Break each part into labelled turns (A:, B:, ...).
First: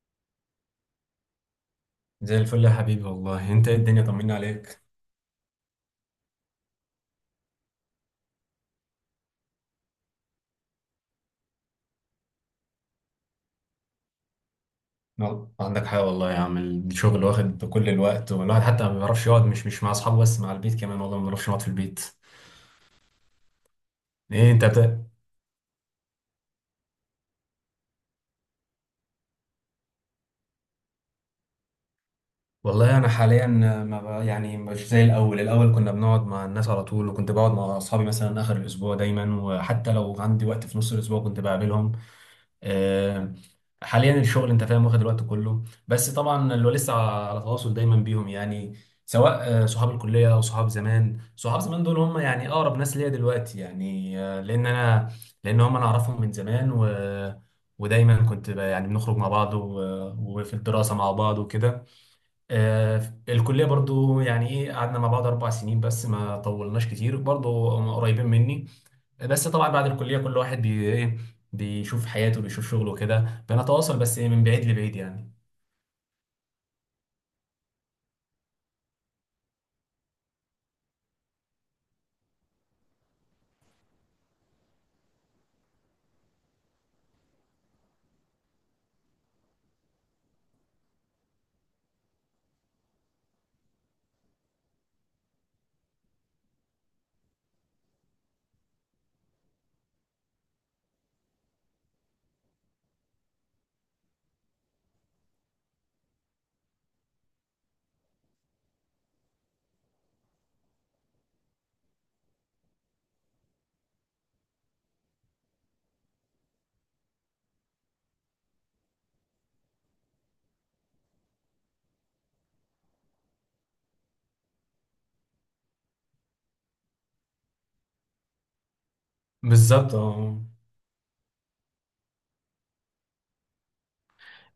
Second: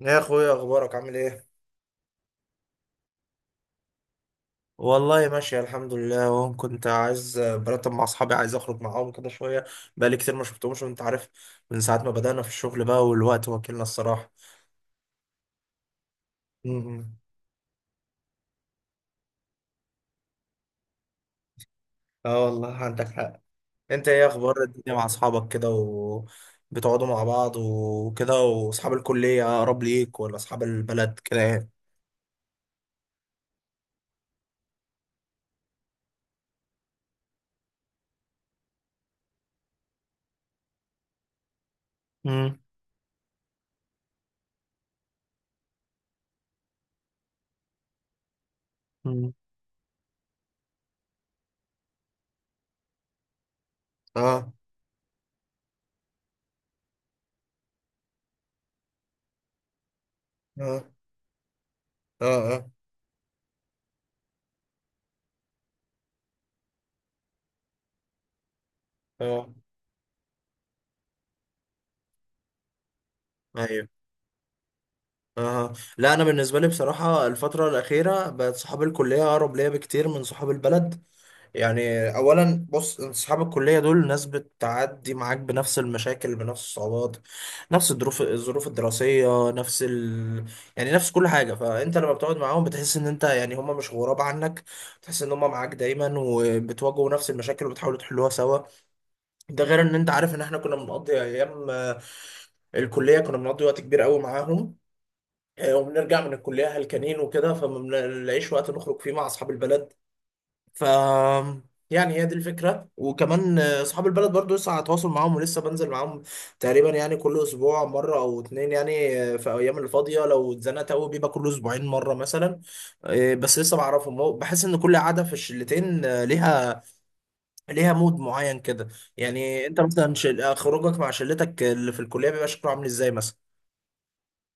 A: يا اخويا، اخبارك عامل ايه؟
B: زي الفل يا حبيبي، والله انت ايه الدنيا، طمنا عليك.
A: والله ماشي الحمد لله، اهو كنت عايز برتب مع اصحابي، عايز اخرج معاهم كده شويه. بقالي كتير ما شفتهمش وانت عارف. من ساعه ما بدأنا في الشغل بقى والوقت واكلنا الصراحه.
B: ما عندك حاجه والله يا عم،
A: امم.
B: الشغل واخد كل الوقت، والواحد حتى ما بيعرفش يقعد مش مع اصحابه، بس مع البيت كمان، والله ما بنعرفش نقعد في البيت.
A: اه، والله عندك حق. انت ايه
B: ايه
A: اخبار
B: انت
A: الدنيا مع اصحابك كده، وبتقعدوا مع بعض وكده، واصحاب الكليه اقرب ليك ولا اصحاب البلد كده يعني؟
B: والله انا حاليا ما ب... يعني مش زي الاول، الاول كنا بنقعد مع الناس على طول، وكنت بقعد مع اصحابي مثلا اخر الاسبوع دايما، وحتى لو عندي وقت في نص الاسبوع كنت بقابلهم.
A: امم.
B: آه، حاليا الشغل انت فاهم، واخد الوقت كله، بس طبعا اللي هو لسه على تواصل دايما بيهم يعني.
A: امم.
B: سواء صحاب الكليه او صحاب زمان، صحاب زمان دول هم يعني اقرب ناس ليا دلوقتي يعني. آه،
A: اه.
B: لان انا لان هم انا اعرفهم من زمان، و ودايما كنت يعني بنخرج مع بعض وفي
A: اه.
B: الدراسه مع بعض وكده.
A: اه. اه.
B: آه، الكليه برضو يعني ايه، قعدنا مع بعض 4 سنين بس، ما طولناش كتير، برضو هم قريبين مني. بس
A: اه.
B: طبعا بعد الكلية كل واحد بي ايه بيشوف حياته، بيشوف شغله كده،
A: ايوه.
B: بنتواصل بس من بعيد لبعيد يعني.
A: أها، لا، أنا بالنسبة لي بصراحة الفترة الأخيرة بقت صحاب الكلية أقرب ليا بكتير من صحاب البلد يعني. أولا بص، أنت صحاب الكلية دول ناس بتعدي معاك بنفس المشاكل، بنفس الصعوبات، نفس الظروف الدراسية، يعني نفس كل حاجة. فأنت لما بتقعد معاهم بتحس إن أنت يعني هما مش غراب عنك، بتحس إن هما معاك دايما وبتواجهوا نفس المشاكل وبتحاولوا تحلوها سوا. ده غير إن أنت عارف إن إحنا كنا بنقضي أيام، الكلية كنا بنقضي وقت كبير قوي معاهم. وبنرجع من الكلية هلكانين وكده، فما بنلاقيش وقت نخرج فيه مع أصحاب البلد. ف يعني هي دي الفكرة. وكمان أصحاب البلد برضو لسه على تواصل معاهم ولسه بنزل معاهم تقريبا، يعني كل أسبوع مرة أو اتنين يعني، في أيام الفاضية لو اتزنقت أوي بيبقى كل أسبوعين مرة مثلا. بس لسه بعرفهم، بحس إن كل قعدة في الشلتين ليها، ليها مود معين كده. يعني أنت
B: بالظبط،
A: مثلا
B: اه.
A: خروجك مع شلتك اللي في الكلية بيبقى شكله عامل إزاي مثلا؟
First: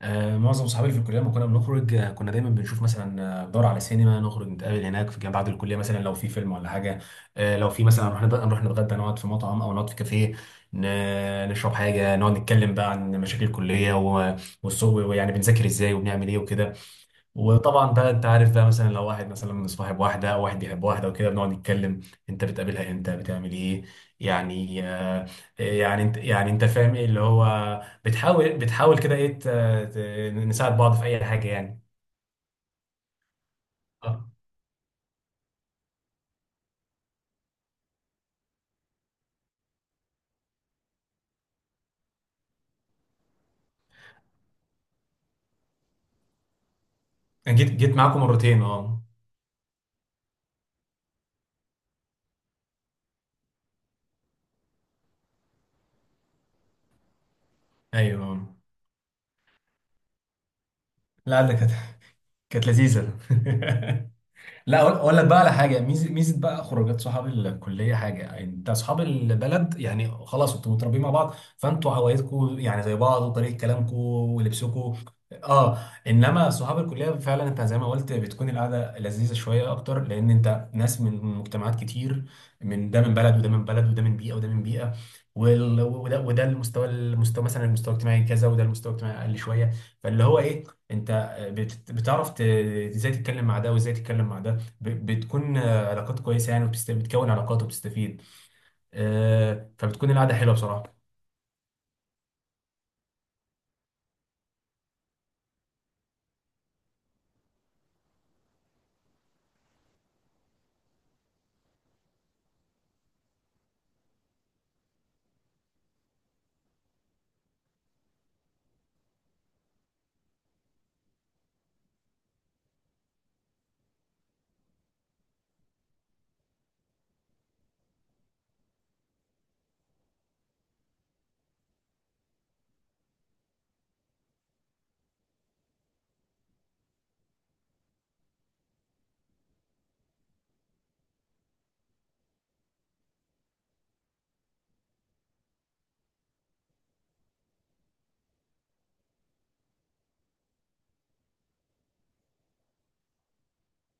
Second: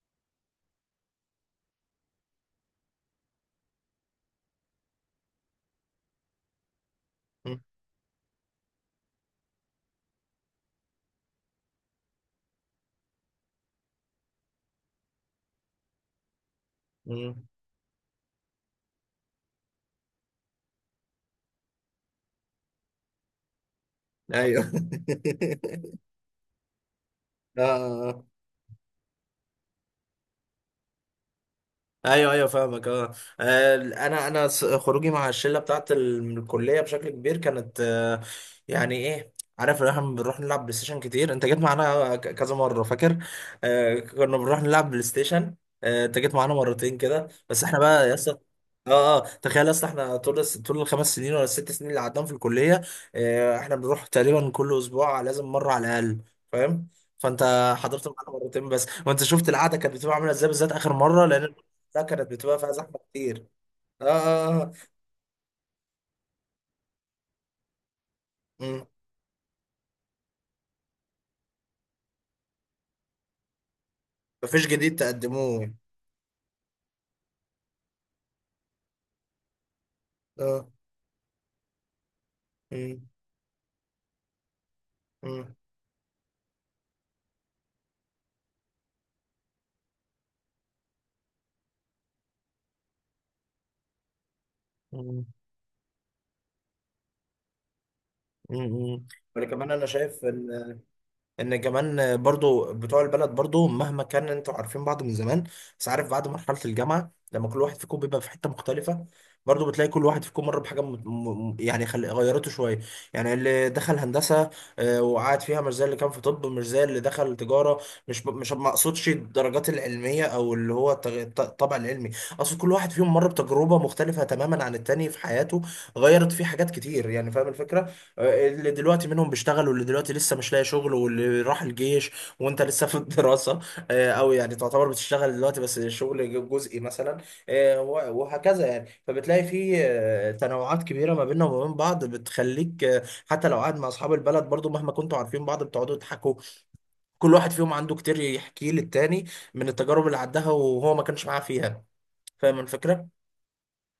B: معظم صحابي في الكلية لما كنا بنخرج، كنا دايما بنشوف مثلا، ندور على سينما، نخرج نتقابل هناك في بعد الكلية، مثلا لو في فيلم ولا حاجة.
A: مم.
B: لو في مثلا نروح نروح نتغدى، نقعد في مطعم أو نقعد في كافيه، نشرب حاجة، نقعد نتكلم بقى عن مشاكل الكلية والسوق، ويعني بنذاكر ازاي، وبنعمل ايه وكده.
A: مم.
B: وطبعا بقى انت عارف بقى، مثلا لو واحد مثلا صاحب واحده او واحد بيحب واحده وكده، بنقعد نتكلم انت بتقابلها امتى، بتعمل ايه،
A: أيوه
B: يعني يعني انت، فاهم ايه اللي
A: آه،
B: هو.
A: آه، آه.
B: بتحاول كده ايه، نساعد بعض في اي حاجه يعني.
A: ايوه، ايوه، فاهمك، اه.
B: اه،
A: انا خروجي مع الشله بتاعت من الكليه بشكل كبير كانت. يعني ايه؟ عارف إن احنا بنروح نلعب بلاي ستيشن كتير، انت جيت معانا كذا مره فاكر. كنا بنروح نلعب بلاي ستيشن. انت جيت معانا مرتين كده بس.
B: جيت
A: احنا
B: جيت
A: بقى يا
B: معاكم
A: اسطى،
B: مرتين، اه.
A: اه، اه، تخيل يا اسطى احنا طول الـ5 سنين ولا الـ6 سنين اللي قعدناهم في الكليه. احنا بنروح تقريبا كل اسبوع لازم مره على الاقل، فاهم؟ فانت حضرت معانا
B: ايوه،
A: مرتين بس، وانت شفت القعده كانت بتبقى عامله ازاي بالذات اخر مره،
B: لا لا،
A: لان.
B: كانت
A: لا كانت بتبقى فيها زحمة
B: لذيذه.
A: كتير. اه، اه، آه.
B: لا، أقول لك بقى على حاجه، ميزه بقى خروجات صحاب الكليه حاجه يعني. انت
A: مم.
B: اصحاب البلد يعني خلاص انتوا متربيين مع بعض، فانتوا هوايتكم يعني زي بعض، وطريقه كلامكم
A: مفيش
B: ولبسكم.
A: جديد تقدموه.
B: اه، انما صحاب الكليه فعلا انت زي ما قلت بتكون القعده لذيذه شويه اكتر، لان
A: اه.
B: انت ناس من مجتمعات كتير. من ده
A: مم.
B: من بلد وده من بلد، وده من بيئه وده من بيئه،
A: مم.
B: وده المستوى مثلا، المستوى الاجتماعي كذا، وده المستوى الاجتماعي اقل شويه. فاللي هو ايه، انت بتعرف ازاي تتكلم مع ده، وازاي تتكلم مع ده.
A: مم.
B: بتكون علاقات كويسه يعني، وبتكون علاقات وبتستفيد.
A: مم. مم. ولا كمان انا
B: فبتكون
A: شايف
B: القعده حلوه
A: ان
B: بصراحه.
A: ان كمان برضو بتوع البلد برضو مهما كان انتوا عارفين بعض من زمان، بس عارف بعد مرحلة الجامعة لما كل واحد فيكم بيبقى في حتة مختلفة، برضو بتلاقي كل واحد فيكم مر بحاجة، يعني غيرته شوية. يعني اللي دخل هندسة وقعد فيها مش زي اللي كان في طب، مش زي اللي دخل تجارة. مش ما اقصدش الدرجات العلمية او اللي هو الطبع العلمي، اقصد كل واحد فيهم مر بتجربة مختلفة تماما عن التاني في حياته، غيرت فيه حاجات كتير، يعني فاهم الفكرة. اللي دلوقتي منهم بيشتغل، واللي دلوقتي لسه مش لاقي شغل، واللي راح الجيش، وانت لسه في الدراسة، او يعني تعتبر بتشتغل دلوقتي بس شغل جزئي مثلا، وهكذا يعني. فبتلاقي في تنوعات كبيرة ما بيننا وما بين بعض، بتخليك حتى لو قاعد مع اصحاب البلد برضو مهما كنتوا عارفين بعض بتقعدوا تضحكوا. كل واحد فيهم عنده كتير يحكيه للتاني من التجارب اللي عداها وهو ما كانش معاه فيها. فاهم الفكرة؟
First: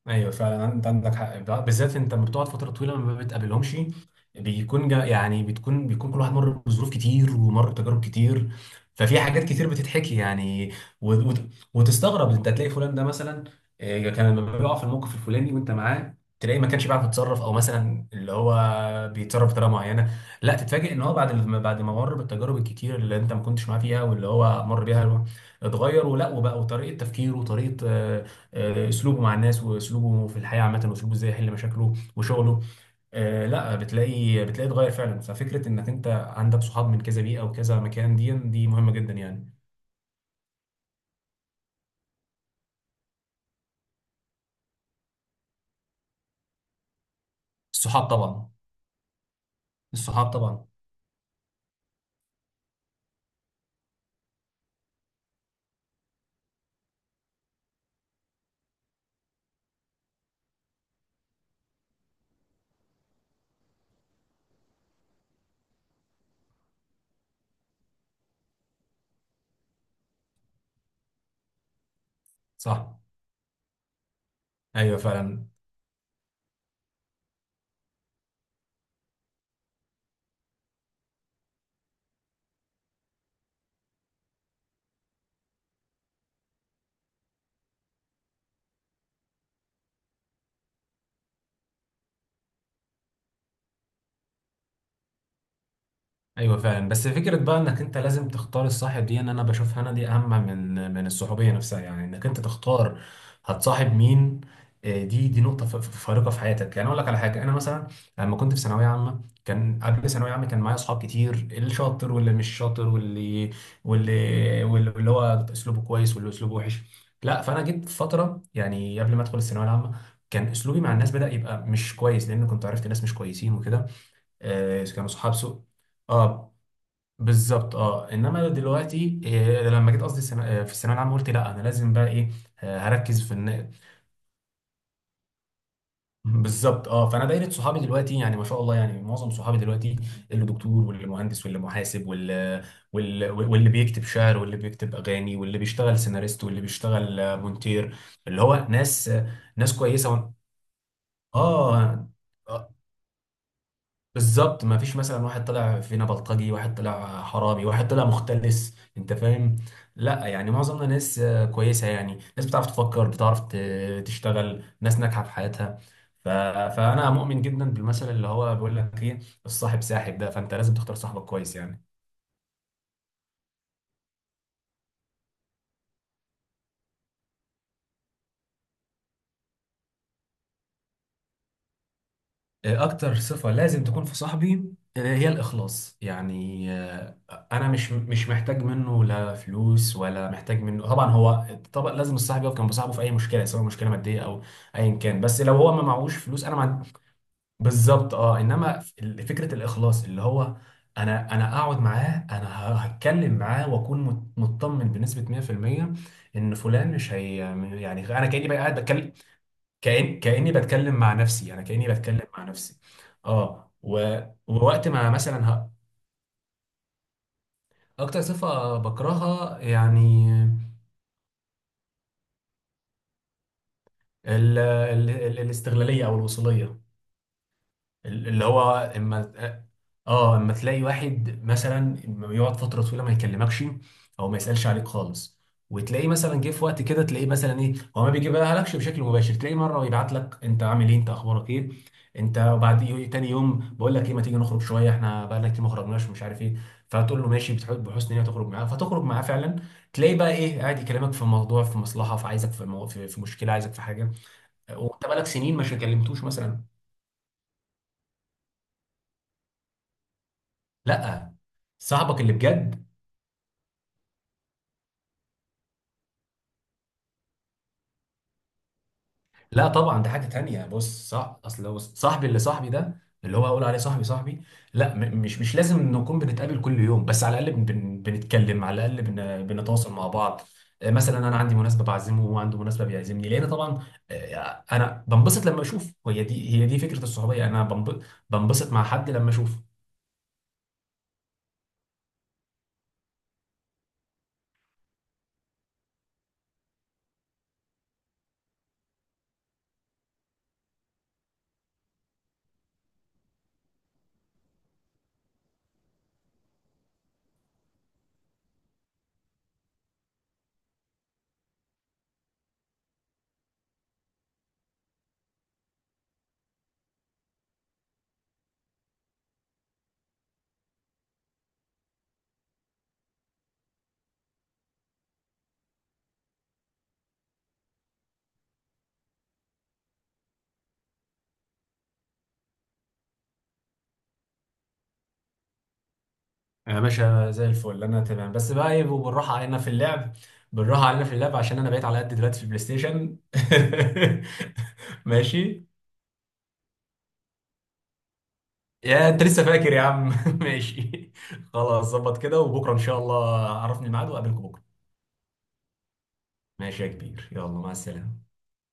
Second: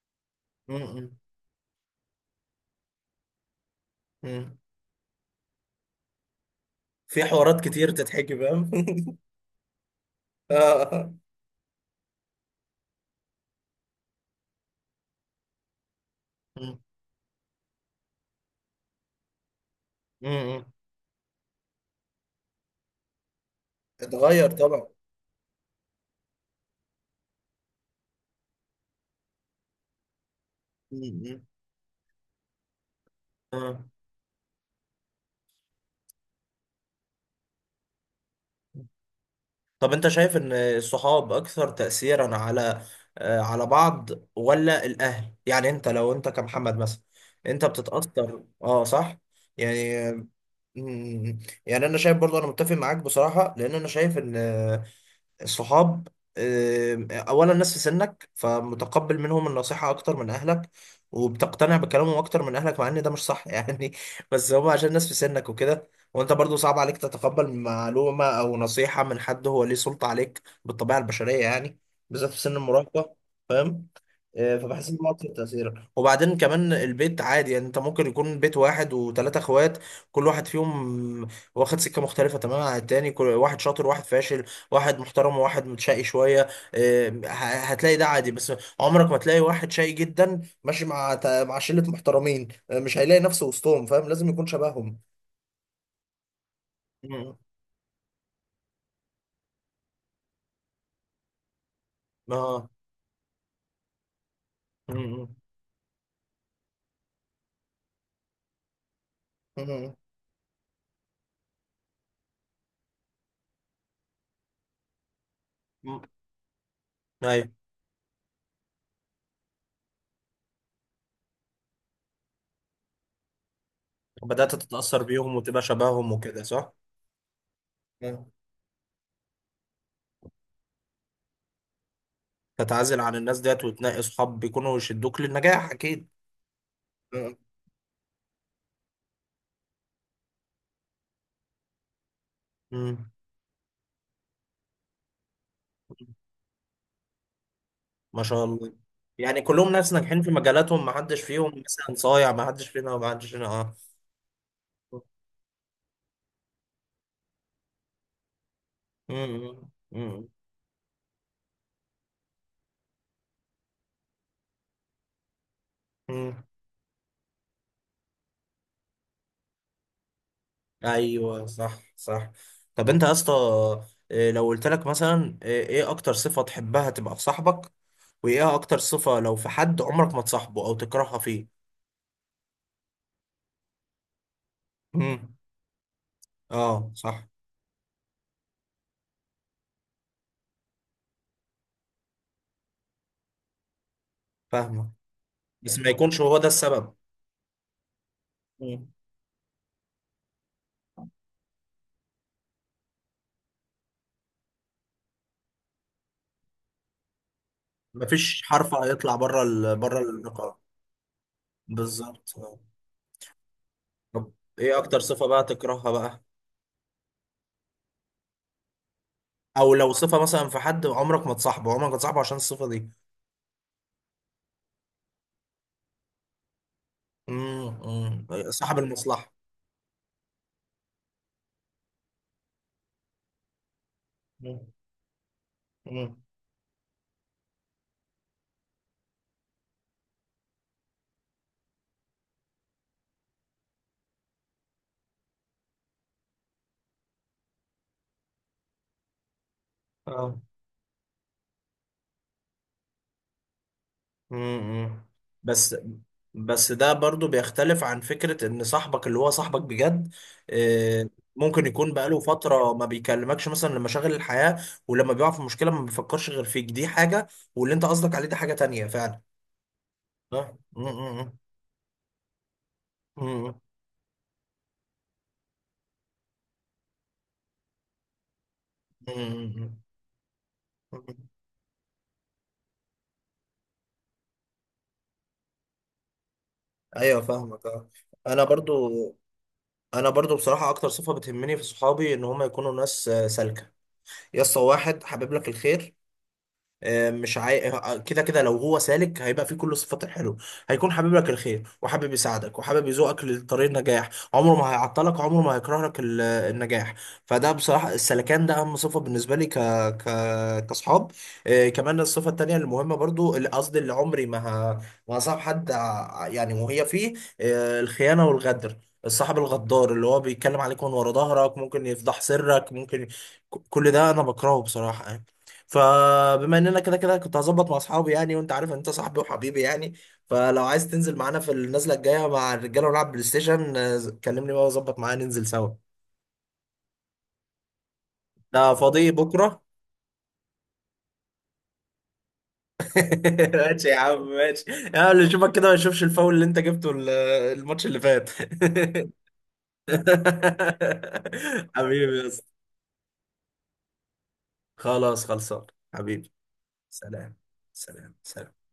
B: ايوه فعلا،
A: م.
B: انت عندك
A: م.
B: حق، بالذات انت لما بتقعد فتره طويله ما بتقابلهمش،
A: م.
B: بيكون جا يعني، بتكون بيكون كل واحد مر بظروف
A: في
B: كتير،
A: حوارات
B: ومر
A: كتير
B: بتجارب
A: تتحكي،
B: كتير،
A: فاهم؟
B: ففي حاجات كتير بتتحكي يعني.
A: آه.
B: و... و... وتستغرب انت تلاقي فلان ده مثلا، كان لما بيقع في الموقف الفلاني وانت معاه، تلاقيه ما
A: م.
B: كانش بيعرف يتصرف، او مثلا اللي هو بيتصرف بطريقه معينه.
A: م.
B: لا
A: م.
B: تتفاجئ ان هو بعد بعد ما مر بالتجارب الكتير اللي انت ما كنتش معاه فيها واللي
A: اتغير
B: هو مر
A: طبعا.
B: بيها، اتغير ولا وبقى، وطريقه تفكيره وطريقه اسلوبه مع الناس، واسلوبه في الحياه عامه، واسلوبه ازاي
A: مم.
B: يحل مشاكله وشغله. لا،
A: آه.
B: بتلاقي اتغير فعلا. ففكره انك انت عندك صحاب من كذا بيئه وكذا مكان، دي مهمه جدا يعني.
A: طب انت شايف ان الصحاب اكثر تأثيرا على بعض، ولا الاهل؟ يعني انت، لو انت كمحمد مثلا، انت
B: الصحاب
A: بتتأثر،
B: طبعا،
A: اه، صح؟ يعني.
B: الصحاب طبعا.
A: مم. يعني انا شايف برضو، انا متفق معاك بصراحة، لان انا شايف ان صحاب، اولا ناس في سنك فمتقبل منهم النصيحة اكتر من اهلك، وبتقتنع بكلامهم اكتر من اهلك، مع ان ده مش صح يعني. بس هم عشان ناس في سنك وكده. وانت برضو صعب عليك تتقبل معلومة او نصيحة من حد هو ليه سلطة عليك، بالطبيعة البشرية يعني، بالذات في سن
B: صح.
A: المراهقة. فبحس ان
B: ايوه
A: هو اكتر
B: فعلا،
A: تاثيرا. وبعدين كمان البيت عادي، يعني انت ممكن يكون بيت واحد وثلاثه اخوات، كل واحد فيهم واخد سكه مختلفه تماما عن التاني، كل واحد شاطر، واحد فاشل، واحد محترم، وواحد متشقي شويه. آه، ه- هتلاقي ده عادي. بس عمرك ما تلاقي واحد شقي جدا ماشي مع مع شله محترمين، مش هيلاقي نفسه وسطهم، فاهم؟ لازم يكون شبههم.
B: ايوه فعلا، بس
A: م.
B: فكره بقى انك انت لازم تختار الصاحب دي، ان انا بشوفها انا دي اهم من الصحوبيه نفسها يعني، انك انت
A: اه.
B: تختار هتصاحب مين.
A: م.
B: دي
A: م.
B: دي نقطه فارقه في حياتك يعني. اقول لك على حاجه، انا مثلا لما كنت في ثانويه عامه، كان
A: م.
B: قبل ثانويه عامه كان معايا اصحاب كتير، اللي شاطر واللي مش شاطر، واللي هو اسلوبه
A: م.
B: كويس، واللي اسلوبه وحش. لا،
A: ايوه،
B: فانا جيت في فتره يعني قبل ما ادخل الثانويه العامه، كان اسلوبي مع الناس بدا يبقى مش كويس، لان كنت عرفت ناس مش كويسين وكده.
A: بدأت تتأثر
B: كانوا صحاب
A: بيهم وتبقى
B: سوء.
A: شبههم وكده،
B: اه،
A: صح؟
B: بالظبط، اه. انما دلوقتي إيه لما جيت قصدي في الثانويه العامه قلت لا انا لازم بقى ايه،
A: تتعزل عن
B: هركز في
A: الناس ديت وتنقي صحاب بيكونوا يشدوك للنجاح، اكيد.
B: بالظبط، اه. فانا
A: آه.
B: دايره صحابي دلوقتي، يعني ما شاء الله، يعني معظم صحابي دلوقتي اللي دكتور واللي مهندس واللي محاسب واللي
A: مم.
B: واللي, واللي بيكتب شعر، واللي بيكتب اغاني، واللي بيشتغل سيناريست، واللي بيشتغل مونتير.
A: ما
B: اللي
A: شاء
B: هو
A: الله. يعني كلهم
B: ناس
A: ناس
B: كويسه
A: ناجحين في مجالاتهم، ما حدش فيهم مثلا
B: اه.
A: صايع، ما حدش
B: آه،
A: فينا ما حدش فينا اه.
B: بالظبط، ما فيش مثلا واحد طلع فينا بلطجي، واحد طلع حرامي، واحد طلع مختلس، انت
A: مم.
B: فاهم. لا
A: مم.
B: يعني معظمنا ناس كويسه يعني، ناس بتعرف تفكر، بتعرف تشتغل، ناس ناجحه في حياتها. ف...
A: مم.
B: فانا مؤمن جدا بالمثل اللي هو بيقول لك ايه، الصاحب ساحب، ده فانت لازم تختار صاحبك
A: ايوه،
B: كويس
A: صح،
B: يعني.
A: صح. طب انت يا اسطى، لو قلت لك مثلا، ايه اكتر صفة تحبها تبقى في صاحبك، وايه اكتر صفة لو في حد عمرك ما تصاحبه او تكرهها فيه؟
B: اكتر صفة لازم تكون في صاحبي هي
A: مم.
B: الاخلاص يعني.
A: اه، صح.
B: انا مش محتاج منه لا فلوس ولا محتاج منه، طبعا لازم الصاحب يقف جنب صاحبه في اي مشكله، سواء مشكله ماديه او
A: فاهمك.
B: ايا كان، بس لو هو
A: بس
B: ما
A: ما
B: معهوش
A: يكونش هو
B: فلوس
A: ده
B: انا ما عند-
A: السبب.
B: بالظبط، اه. انما فكره الاخلاص اللي هو، انا اقعد معاه، انا هتكلم معاه، واكون مطمن بنسبه 100% ان فلان مش هي، يعني انا
A: مفيش
B: كاني بقى
A: حرف
B: قاعد بتكلم،
A: هيطلع بره
B: كأني
A: النقاط.
B: بتكلم مع نفسي، انا كأني بتكلم
A: بالظبط،
B: مع
A: آه.
B: نفسي. اه
A: طب ايه
B: ووقت
A: اكتر
B: ما
A: صفة بقى
B: مثلا
A: تكرهها بقى؟
B: اكتر صفة بكرهها
A: او لو صفة
B: يعني
A: مثلا في حد عمرك ما تصاحبه عشان الصفة دي؟
B: الاستغلالية او الوصولية.
A: امم،
B: اللي هو
A: صاحب المصلحة.
B: اما اه اما تلاقي واحد مثلا لما يقعد فتره طويله ما يكلمكش او ما
A: مم.
B: يسالش عليك خالص، وتلاقيه
A: مم.
B: مثلا جه في وقت كده، تلاقيه مثلا ايه، هو ما بيجيبها لكش بشكل مباشر، تلاقيه مره يبعت لك انت عامل ايه، انت اخبارك ايه انت، وبعد تاني يوم بقول لك ايه ما تيجي نخرج شويه، احنا بقى لنا كتير ما خرجناش، مش عارف ايه، فتقول له ماشي بتحب بحسن نيه تخرج معاه، فتخرج معاه فعلا، تلاقي بقى
A: اه.
B: ايه قاعد يكلمك في موضوع، في مصلحه، في عايزك، في مشكله، عايزك في حاجه، وانت
A: امم.
B: بقالك سنين مش
A: بس
B: كلمتوش مثلا.
A: بس ده برضو بيختلف عن فكرة ان صاحبك اللي هو صاحبك بجد. آه،
B: لا،
A: ممكن يكون بقاله
B: صاحبك اللي
A: فترة ما
B: بجد،
A: بيكلمكش مثلا لمشاغل الحياة، ولما بيقع في مشكلة ما بيفكرش غير فيك، دي حاجة. واللي انت قصدك عليه ده حاجة تانية فعلا،
B: لا طبعا ده حاجة
A: صح؟
B: تانية،
A: م.
B: بص،
A: م.
B: صح. اصل هو صاحبي اللي صاحبي ده،
A: م.
B: اللي هو
A: م.
B: اقول عليه صاحبي صاحبي. لا مش لازم نكون بنتقابل كل يوم، بس على الاقل بنتكلم، على الاقل
A: م. م.
B: بنتواصل مع بعض.
A: م.
B: مثلا انا عندي مناسبة بعزمه، وهو عنده مناسبة بيعزمني، لان طبعا انا بنبسط لما اشوف، هي دي فكرة
A: ايوه،
B: الصحوبية، انا
A: فاهمك، اه. انا برضو
B: بنبسط مع حد لما اشوفه.
A: انا برضو بصراحه اكتر صفه بتهمني في صحابي ان هم يكونوا ناس سالكه، يا اسطى، واحد حابب لك الخير. آه، مش عاي... آه، كده كده لو هو سالك، هيبقى فيه كل صفات الحلو. هيكون حابب لك الخير، وحابب يساعدك، وحابب يزوقك لطريق النجاح، عمره ما هيعطلك، عمره ما هيكره لك النجاح. فده بصراحة السلكان ده أهم صفة بالنسبة لي ك... كأصحاب. كمان الصفة التانية المهمة برضو، قصدي اللي عمري ما، ه... ما هصاحب حد يعني وهي فيه، الخيانة والغدر. الصاحب الغدار اللي هو بيتكلم عليك من ورا ظهرك، ممكن يفضح سرك، ممكن، كل ده أنا بكرهه بصراحة. فبما اننا كده كده كنت هظبط مع اصحابي يعني، وانت عارف انت صاحبي وحبيبي يعني، فلو عايز تنزل معانا في النزله الجايه مع الرجاله ونلعب بلاي ستيشن، كلمني بقى واظبط معانا ننزل سوا.
B: يا باشا زي الفل، انا تمام، بس بقى
A: ده
B: ايه،
A: فاضي
B: بالراحة علينا
A: بكره.
B: في اللعب، بالراحة علينا في اللعب، عشان انا بقيت على قد دلوقتي في البلاي ستيشن.
A: ماشي يا عم، ماشي. يا اللي يشوفك
B: ماشي.
A: كده ما يشوفش الفاول اللي انت جبته، الماتش اللي فات.
B: يا انت لسه فاكر يا عم؟ ماشي، خلاص
A: حبيبي
B: ظبط
A: يا
B: كده،
A: اسطى.
B: وبكره ان شاء الله عرفني الميعاد واقابلكم بكره.
A: خلاص خلصان. حبيبي.
B: ماشي يا كبير،
A: سلام.
B: يلا مع
A: سلام.
B: السلامه.
A: سلام.